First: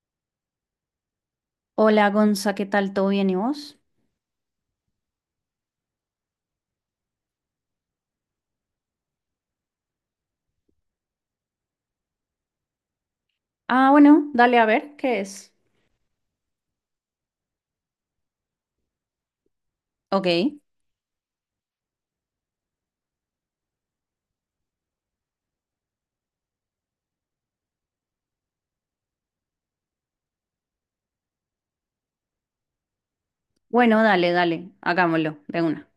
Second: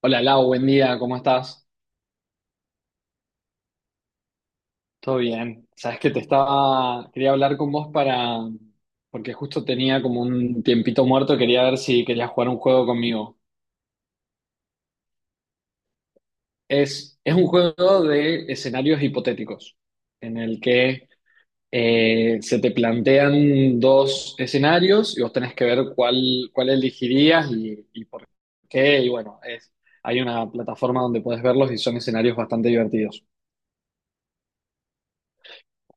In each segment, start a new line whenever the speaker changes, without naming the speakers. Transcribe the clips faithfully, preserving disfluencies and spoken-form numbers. Hola Lau, buen día, ¿cómo estás?
Hola Gonza, ¿qué tal? ¿Todo bien y vos?
Todo bien. Sabes que te estaba, quería hablar con vos para, porque justo tenía como un tiempito muerto, quería ver si querías jugar un juego conmigo.
Ah, bueno, dale a ver qué es.
Es, es un juego de escenarios hipotéticos, en
Ok.
el que eh, se te plantean dos escenarios y vos tenés que ver cuál, cuál elegirías y, y por qué. Y bueno, es, hay una plataforma donde podés verlos y son escenarios bastante divertidos.
Bueno, dale, dale, hagámoslo de una.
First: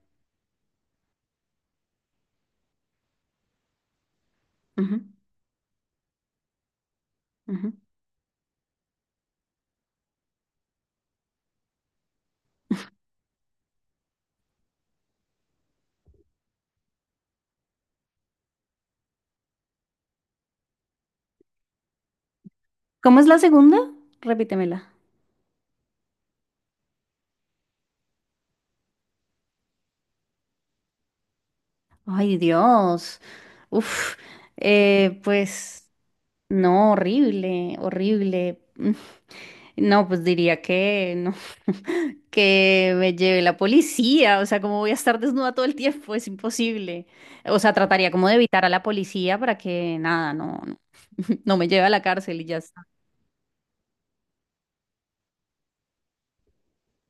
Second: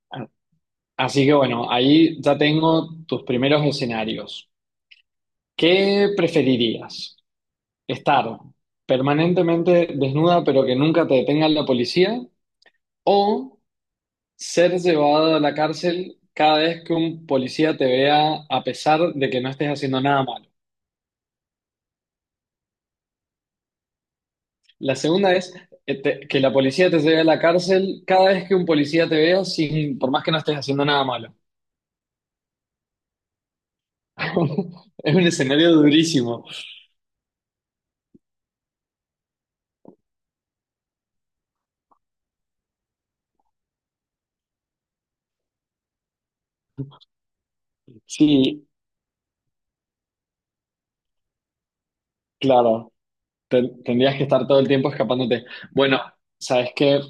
Así que bueno, ahí ya tengo tus primeros escenarios.
Ujú,
¿Qué preferirías?
ujú.
¿Estar permanentemente desnuda pero que nunca te detenga la policía? ¿O ser llevada a la cárcel cada vez que un policía te vea a pesar de que no estés haciendo nada malo?
¿Cómo es la segunda? Repítemela.
La segunda es eh, te- que la policía te lleve a la cárcel cada vez que un policía te vea sin, por más que no estés haciendo nada malo.
Ay, Dios. Uf,
Es
eh,
un escenario
pues
durísimo.
no, horrible, horrible. No, pues diría que no, que me lleve la policía, o sea, ¿cómo voy a estar desnuda todo el tiempo? Es imposible. O sea, trataría como de evitar
Sí,
a la policía para que nada, no, no, no me lleve a la cárcel y ya está.
claro. Ten- Tendrías que estar todo el tiempo escapándote. Bueno, sabes que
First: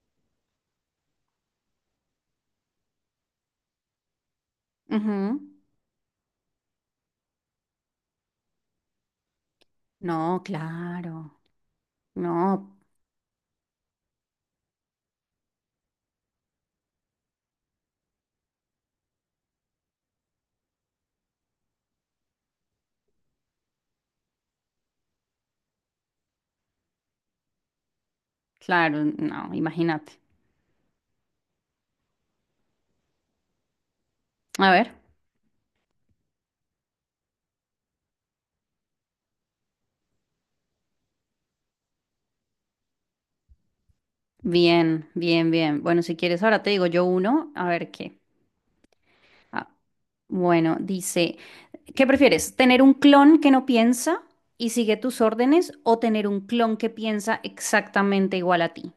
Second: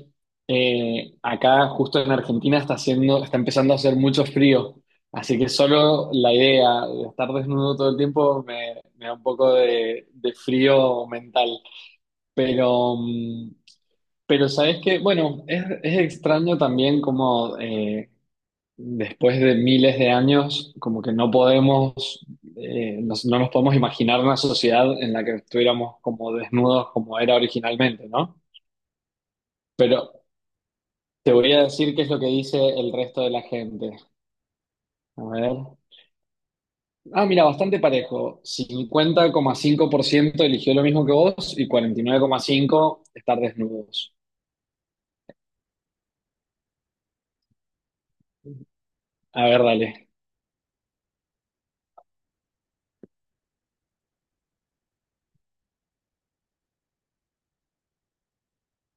acá justo en Argentina está haciendo, está empezando a hacer mucho frío,
Ujú.
así que solo la idea de estar desnudo todo el tiempo me, me da un poco de, de
No,
frío
claro,
mental.
no,
Pero, mm, pero sabes que, bueno, es, es extraño también como eh, después de miles de años, como que no podemos, eh, nos- no nos podemos imaginar una sociedad en la que estuviéramos como desnudos como era originalmente, ¿no?
claro, no, imagínate.
Pero te voy a decir qué es lo que dice el resto de la gente.
A ver,
A ver. Ah, mira, bastante parejo. Cincuenta coma cinco por ciento eligió lo mismo que vos y cuarenta y nueve coma cinco por ciento estar desnudos.
bien, bien, bien. Bueno, si quieres, ahora te digo yo uno, a ver qué.
A ver,
Ah,
dale.
bueno, dice, ¿qué prefieres? ¿Tener un clon que no piensa y sigue tus órdenes o tener un clon que piensa exactamente igual a ti?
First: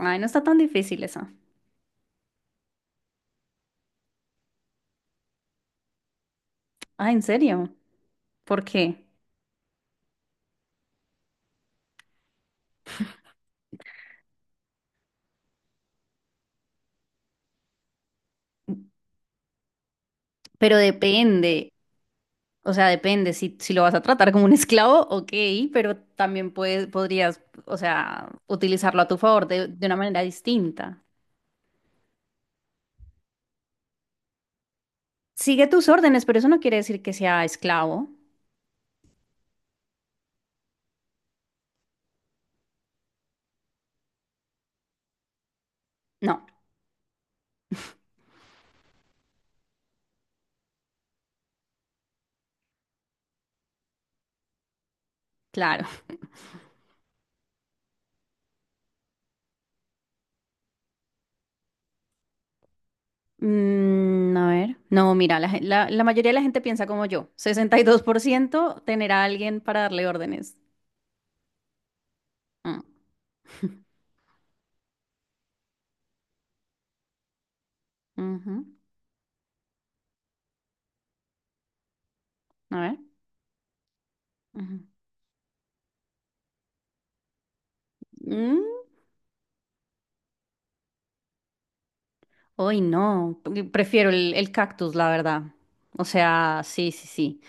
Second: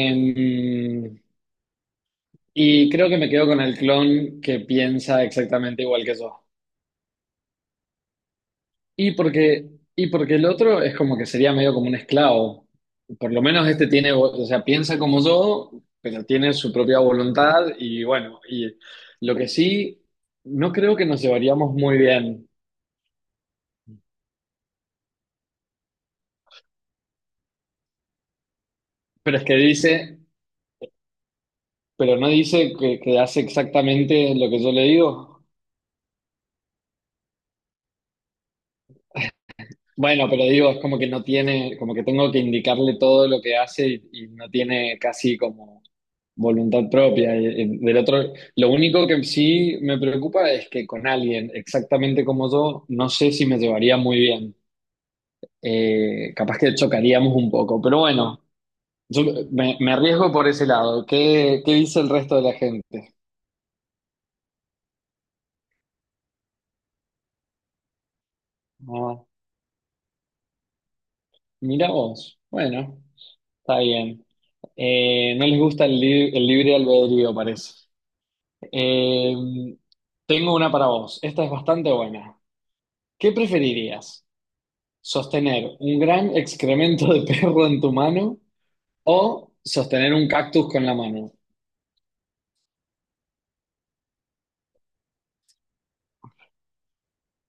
Ay, no está tan difícil esa.
y creo que me quedo con el clon que piensa exactamente igual que yo.
Ah, ¿en serio? ¿Por qué?
Y porque, y porque el otro es como que sería medio como un esclavo. Por lo menos este tiene, vo- o sea, piensa como yo, pero tiene su propia voluntad y bueno, y lo que sí, no
Pero
creo que nos
depende,
llevaríamos muy bien,
o sea, depende si, si lo vas a tratar como un esclavo, ok, pero también puedes, podrías, o sea, utilizarlo a tu
pero es
favor
que
de, de una
dice,
manera distinta.
pero no dice que, que hace exactamente lo que yo le digo.
Sigue tus órdenes, pero eso no quiere decir que sea esclavo.
Bueno, pero digo, es como que no tiene, como que tengo que indicarle todo lo que hace y, y no tiene casi como
No,
voluntad propia. y- y del otro, lo único que sí me preocupa es que con alguien exactamente como yo, no sé si me llevaría muy bien.
claro.
Eh, capaz que chocaríamos un poco, pero bueno, yo me, me arriesgo por ese lado. ¿Qué, qué dice el resto de la gente?
Mm, a ver, no, mira, la, gen- la- la mayoría de la gente piensa como yo. sesenta y dos por ciento tener a
Ah,
alguien para darle órdenes.
mira vos.
Mm.
Bueno, está bien. Eh, no les gusta el, lib- el libre albedrío, parece.
Ujú,
Eh, tengo una para vos. Esta es bastante buena.
a ver.
¿Qué preferirías?
Ujú.
Sostener un gran excremento de perro en tu mano
Mm,
o sostener un cactus con la mano.
uy, no, pre- prefiero el, el cactus, la verdad. O sea, sí, sí, sí.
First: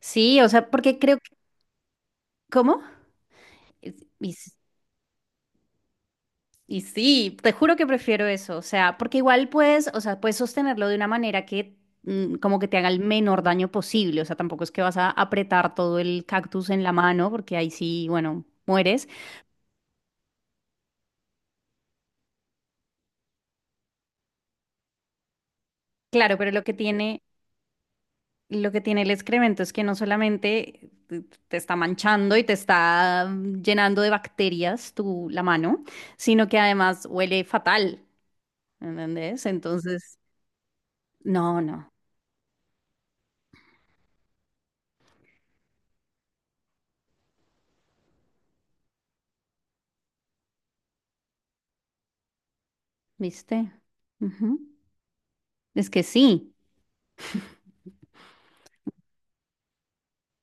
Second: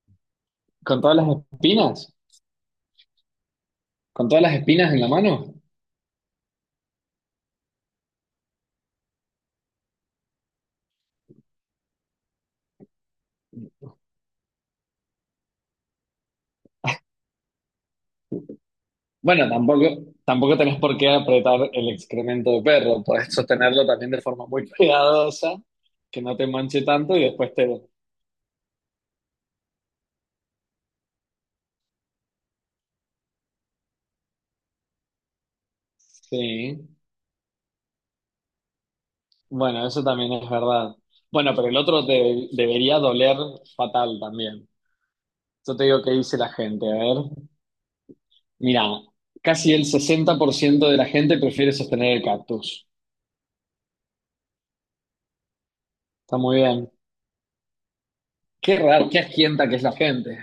Sí, o sea, porque
¿Con todas
creo
las
que...
espinas?
¿Cómo? Es-
¿Con
y
todas
s-
las espinas en la mano?
Y sí, te juro que prefiero eso, o sea, porque igual puedes, o sea, puedes sostenerlo de una manera que mm, como que te haga el menor daño posible, o sea, tampoco es que vas a apretar todo el cactus en la mano, porque ahí sí, bueno, mueres.
Bueno, tampoco, tampoco tenés por qué apretar el excremento de perro. Podés sostenerlo también de forma muy cuidadosa, que
Claro,
no te
pero lo que
manche tanto
tiene,
y después te...
lo que tiene el excremento es que no solamente te te está manchando y te está mm, llenando de bacterias tu la mano, sino que
Sí,
además huele fatal, ¿entendés?
bueno, eso
Entonces,
también es verdad. Bueno,
no,
pero el
no,
otro te debería doler fatal también. Yo te digo qué dice la gente, a ver. Mira, casi el sesenta por ciento de la gente prefiere sostener el cactus.
¿viste? Ujú. Es que
Está
sí.
muy bien. Qué raro, qué asquienta que es la gente.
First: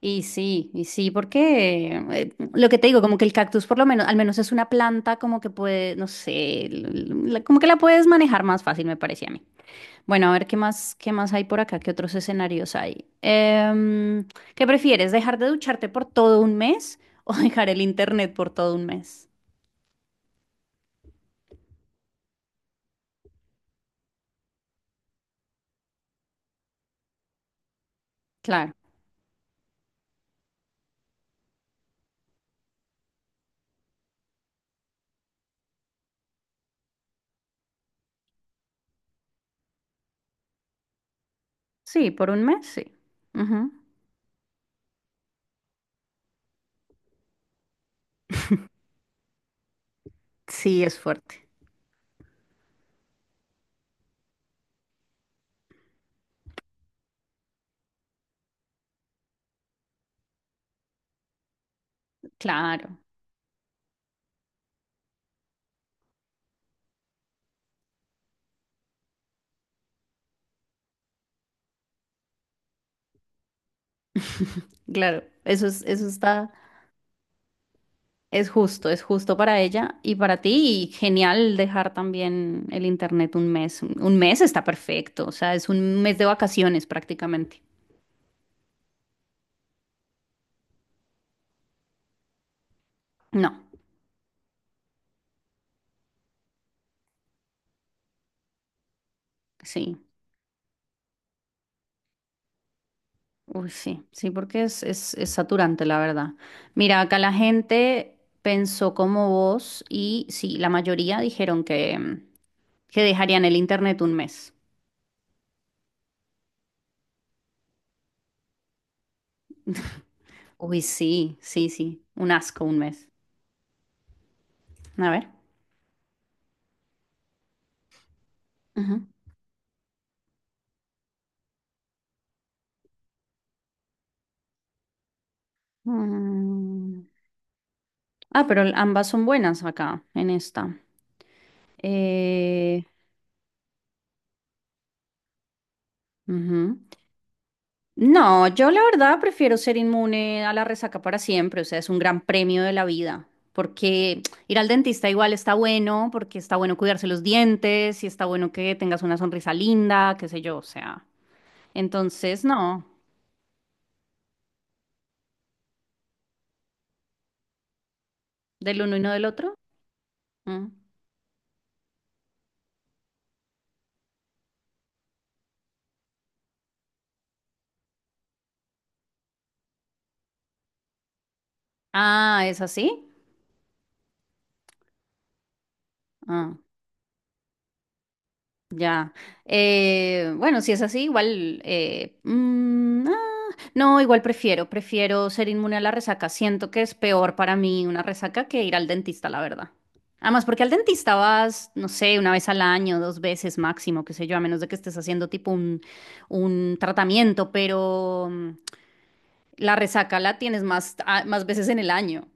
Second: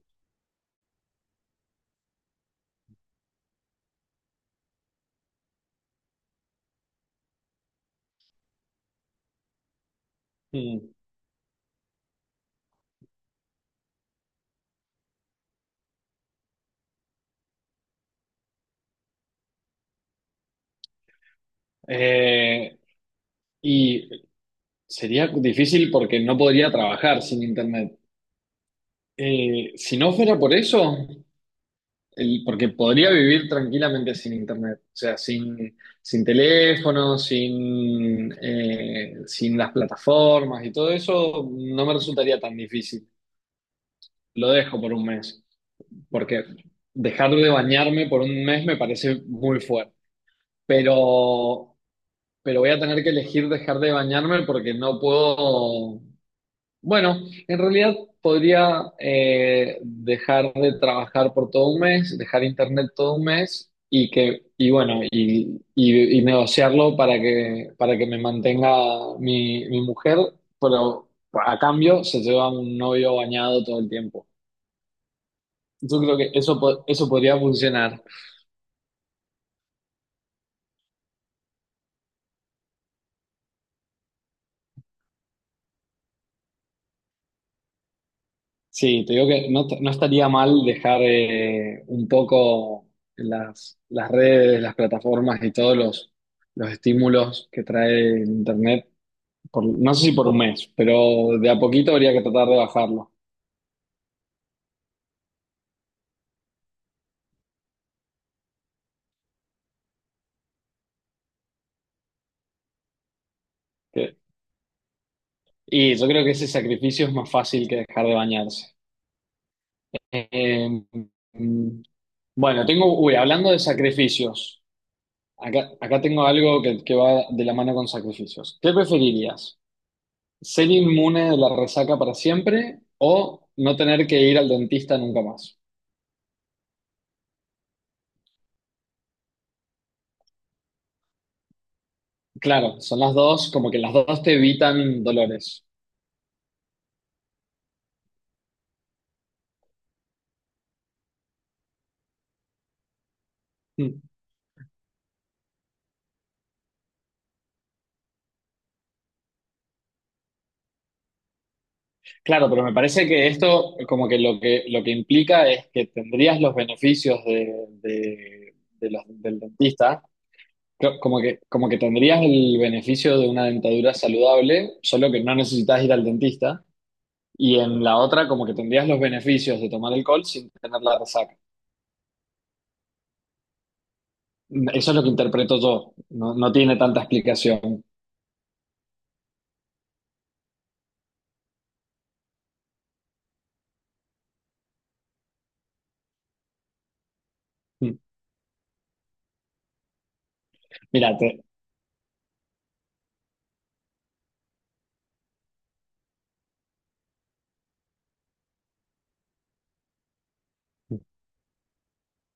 Y sí, y sí, porque eh, lo que te digo, como que el cactus por lo menos, al menos es una planta como que puede, no sé, l- l- la- como que la puedes manejar más fácil, me parecía a mí. Bueno, a ver qué
Mm.
más, qué más hay por acá, qué otros escenarios hay. Em, ¿qué prefieres, dejar de ducharte por todo un mes o dejar el internet por todo un mes?
Eh, y sería difícil porque no podría trabajar sin internet.
Claro,
Eh, si no fuera por eso, el- porque podría vivir tranquilamente sin internet. O sea, sin, sin teléfono, sin, eh, sin las plataformas y todo eso, no me
sí, por
resultaría
un
tan
mes, sí.
difícil.
Ujú.
Lo dejo por un mes, porque dejar de bañarme por un mes me parece muy fuerte,
Sí, es fuerte.
pero, pero voy a tener que elegir dejar de bañarme porque no puedo, bueno, en realidad podría eh, dejar de trabajar por todo un mes, dejar internet
Claro,
todo un mes y que, y bueno, y, y- y negociarlo para que, para que me mantenga mi, mi mujer, pero a cambio se lleva un novio bañado todo el tiempo.
claro, eso es,
Yo
eso
creo que
está.
eso, po- eso podría funcionar.
Es justo, es justo para ella y para ti. Y genial dejar también el internet un mes. Un un mes está perfecto, o sea, es un mes de vacaciones prácticamente.
Sí, te digo que no, no estaría mal dejar eh, un poco
No,
las, las redes, las plataformas y todos los, los estímulos que trae el Internet, por- no
sí,
sé si por un mes, pero de a poquito habría que tratar de bajarlo.
uy, sí, sí, porque es, es, es saturante, la verdad. Mira, acá la gente pensó como vos y sí, la mayoría dijeron que, mm, que dejarían el internet un
Que-
mes.
Y yo creo que ese sacrificio es más fácil que dejar de bañarse. Eh,
Uy, sí, sí,
mm,
sí, un asco
bueno,
un
tengo,
mes.
uy, hablando de sacrificios,
A ver.
acá, acá tengo algo que, que va de la mano con sacrificios. ¿Qué
Ujú.
preferirías? ¿Ser inmune de la resaca para siempre o no tener que ir al dentista nunca más?
Mm, Ah, pero ambas son buenas acá, en esta.
Claro,
Eh,
son las dos, como que las dos te evitan dolores.
ujú. No, yo la verdad prefiero ser inmune a la resaca para siempre, o sea, es un gran premio de la vida,
Mm.
porque ir al dentista igual está bueno, porque está bueno cuidarse los dientes, y está bueno que tengas una sonrisa linda, qué sé yo, o sea. Entonces,
Claro, pero me
no,
parece que esto como que lo que, lo que implica es que tendrías los beneficios de, de-
del
de
uno y
los-
no del
del
otro.
dentista,
Mm.
Co- como que, como que tendrías el beneficio de una dentadura saludable, solo que no necesitas ir al dentista, y en la otra como que tendrías los beneficios de tomar alcohol sin tener la resaca.
Ah, ¿es así?
Eso es lo que interpreto yo. No, no
Ah.
tiene tanta explicación.
Ya. Eh, bueno, si es así, igual... eh, mm, ah, no, igual prefiero, prefiero ser inmune a la resaca. Siento que es peor para mí una resaca que ir al dentista, la verdad. Además, porque al dentista
Mira, te-
vas, no sé, una vez al año, dos veces máximo, qué sé yo, a menos de que estés haciendo tipo un, un tratamiento, pero mm, la resaca la tienes más, ah, más veces en el año.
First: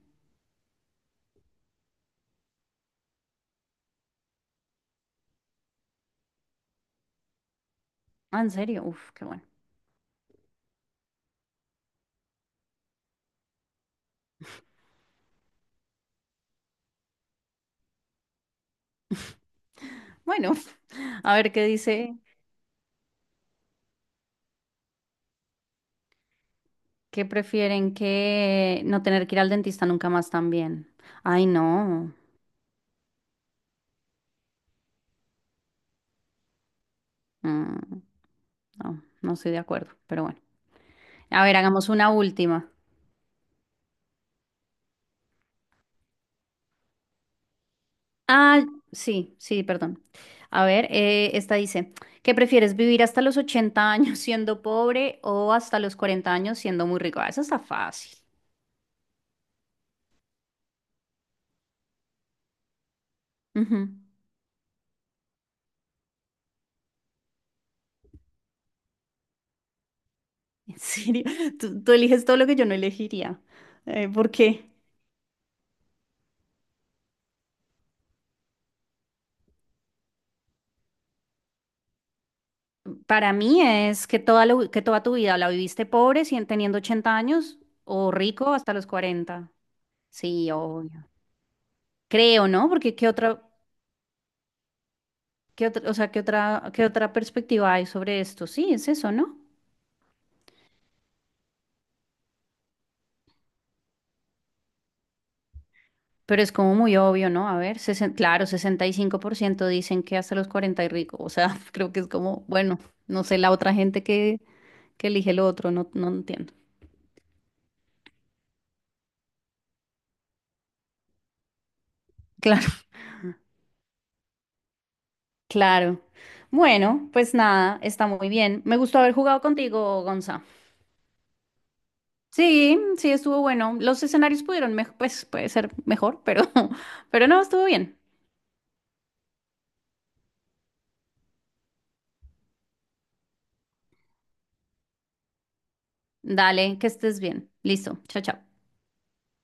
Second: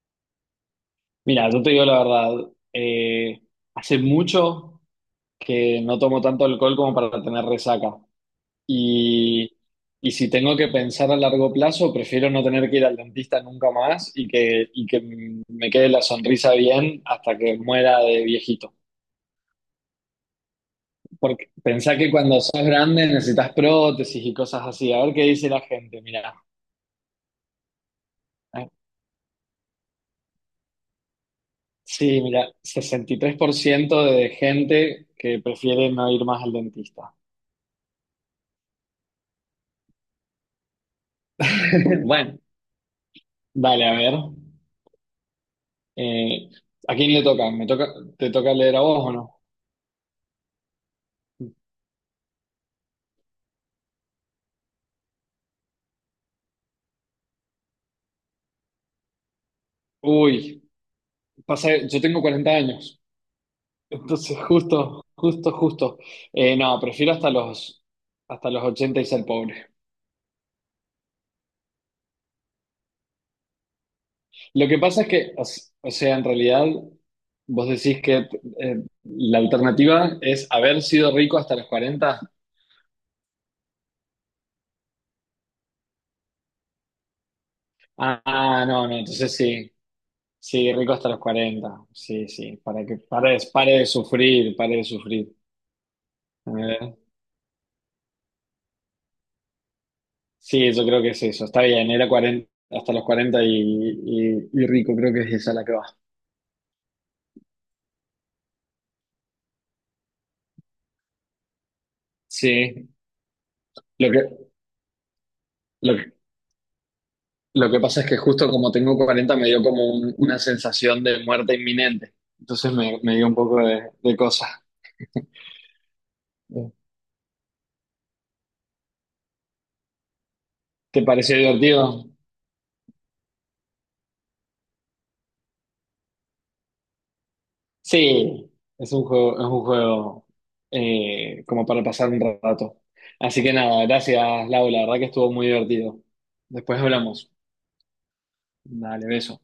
mira, yo te digo la verdad. Eh, hace mucho que no tomo tanto alcohol como para tener resaca.
Ah, ¿en serio? Uf, qué bueno.
Y, y si tengo que pensar a largo plazo, prefiero no tener que ir al dentista nunca más y que, y que me quede la sonrisa bien hasta que muera de viejito.
Bueno, a
Porque
ver qué
pensá que
dice
cuando sos grande necesitas prótesis y cosas así. A ver qué dice la gente. Mira.
que prefieren
¿Eh?
que no tener que ir al dentista nunca más también. Ay, no.
Sí, mira, sesenta y tres por ciento de gente que prefiere no ir más al dentista.
Mm, no, no estoy de acuerdo, pero bueno. A ver, hagamos una
Bueno,
última.
dale, a ver. Eh, ¿a quién le toca? ¿Me toca, te toca
Ah,
leer a vos o
sí,
no?
sí, perdón. A ver, eh, esta dice, ¿qué prefieres vivir hasta los ochenta años siendo pobre o hasta los cuarenta años siendo muy rico? Ah, esa está fácil.
Uy, pasa, yo tengo cuarenta años,
Ujú.
entonces justo, justo, justo. Eh, no, prefiero hasta los, hasta los ochenta y ser pobre.
En serio, tú, tú eliges todo lo que yo no elegiría. Eh, ¿por qué?
Lo que pasa es que, o s- o sea, en realidad, vos decís que eh, la alternativa es haber sido rico hasta los cuarenta.
Para mí es que toda, la- que toda tu vida la viviste pobre, si- teniendo ochenta años, o rico
Ah,
hasta los
no, no, entonces
cuarenta.
sí.
Sí,
Sí, rico hasta
obvio.
los cuarenta. Sí,
Creo,
sí,
¿no?
para
Porque
que
qué
pare,
otra,
pare de sufrir, pare de sufrir.
qué otra, o sea, qué
A
otra, qué
ver.
otra perspectiva hay sobre esto. Sí, es eso, ¿no?
Sí, yo creo que es eso. Está bien, era cuarenta hasta los cuarenta y, y- y rico, creo que es esa la que va.
Pero es como muy obvio, ¿no? A ver, sesen- claro, sesenta y cinco por ciento dicen que hasta los cuarenta y rico. O sea, creo que es como, bueno,
Sí,
no sé, la otra gente
lo
que,
que,
que elige lo otro, no,
lo
no
que,
entiendo.
lo que pasa es que justo como tengo cuarenta me dio como un- una sensación de muerte inminente. Entonces
Claro.
me, me dio un poco de, de cosa.
Claro. Bueno, pues nada, está muy bien. Me gustó haber jugado contigo, Gonza.
¿Te pareció divertido?
Sí, sí, estuvo bueno. Los escenarios pudieron, mej- pues puede ser mejor, pero, pero no, estuvo bien.
Sí, es un juego, es un juego eh, como para pasar un rato. Así que nada, gracias, Lau, la verdad que estuvo muy divertido.
Dale,
Después
que estés
hablamos.
bien. Listo. Chao, chao.
Dale, beso.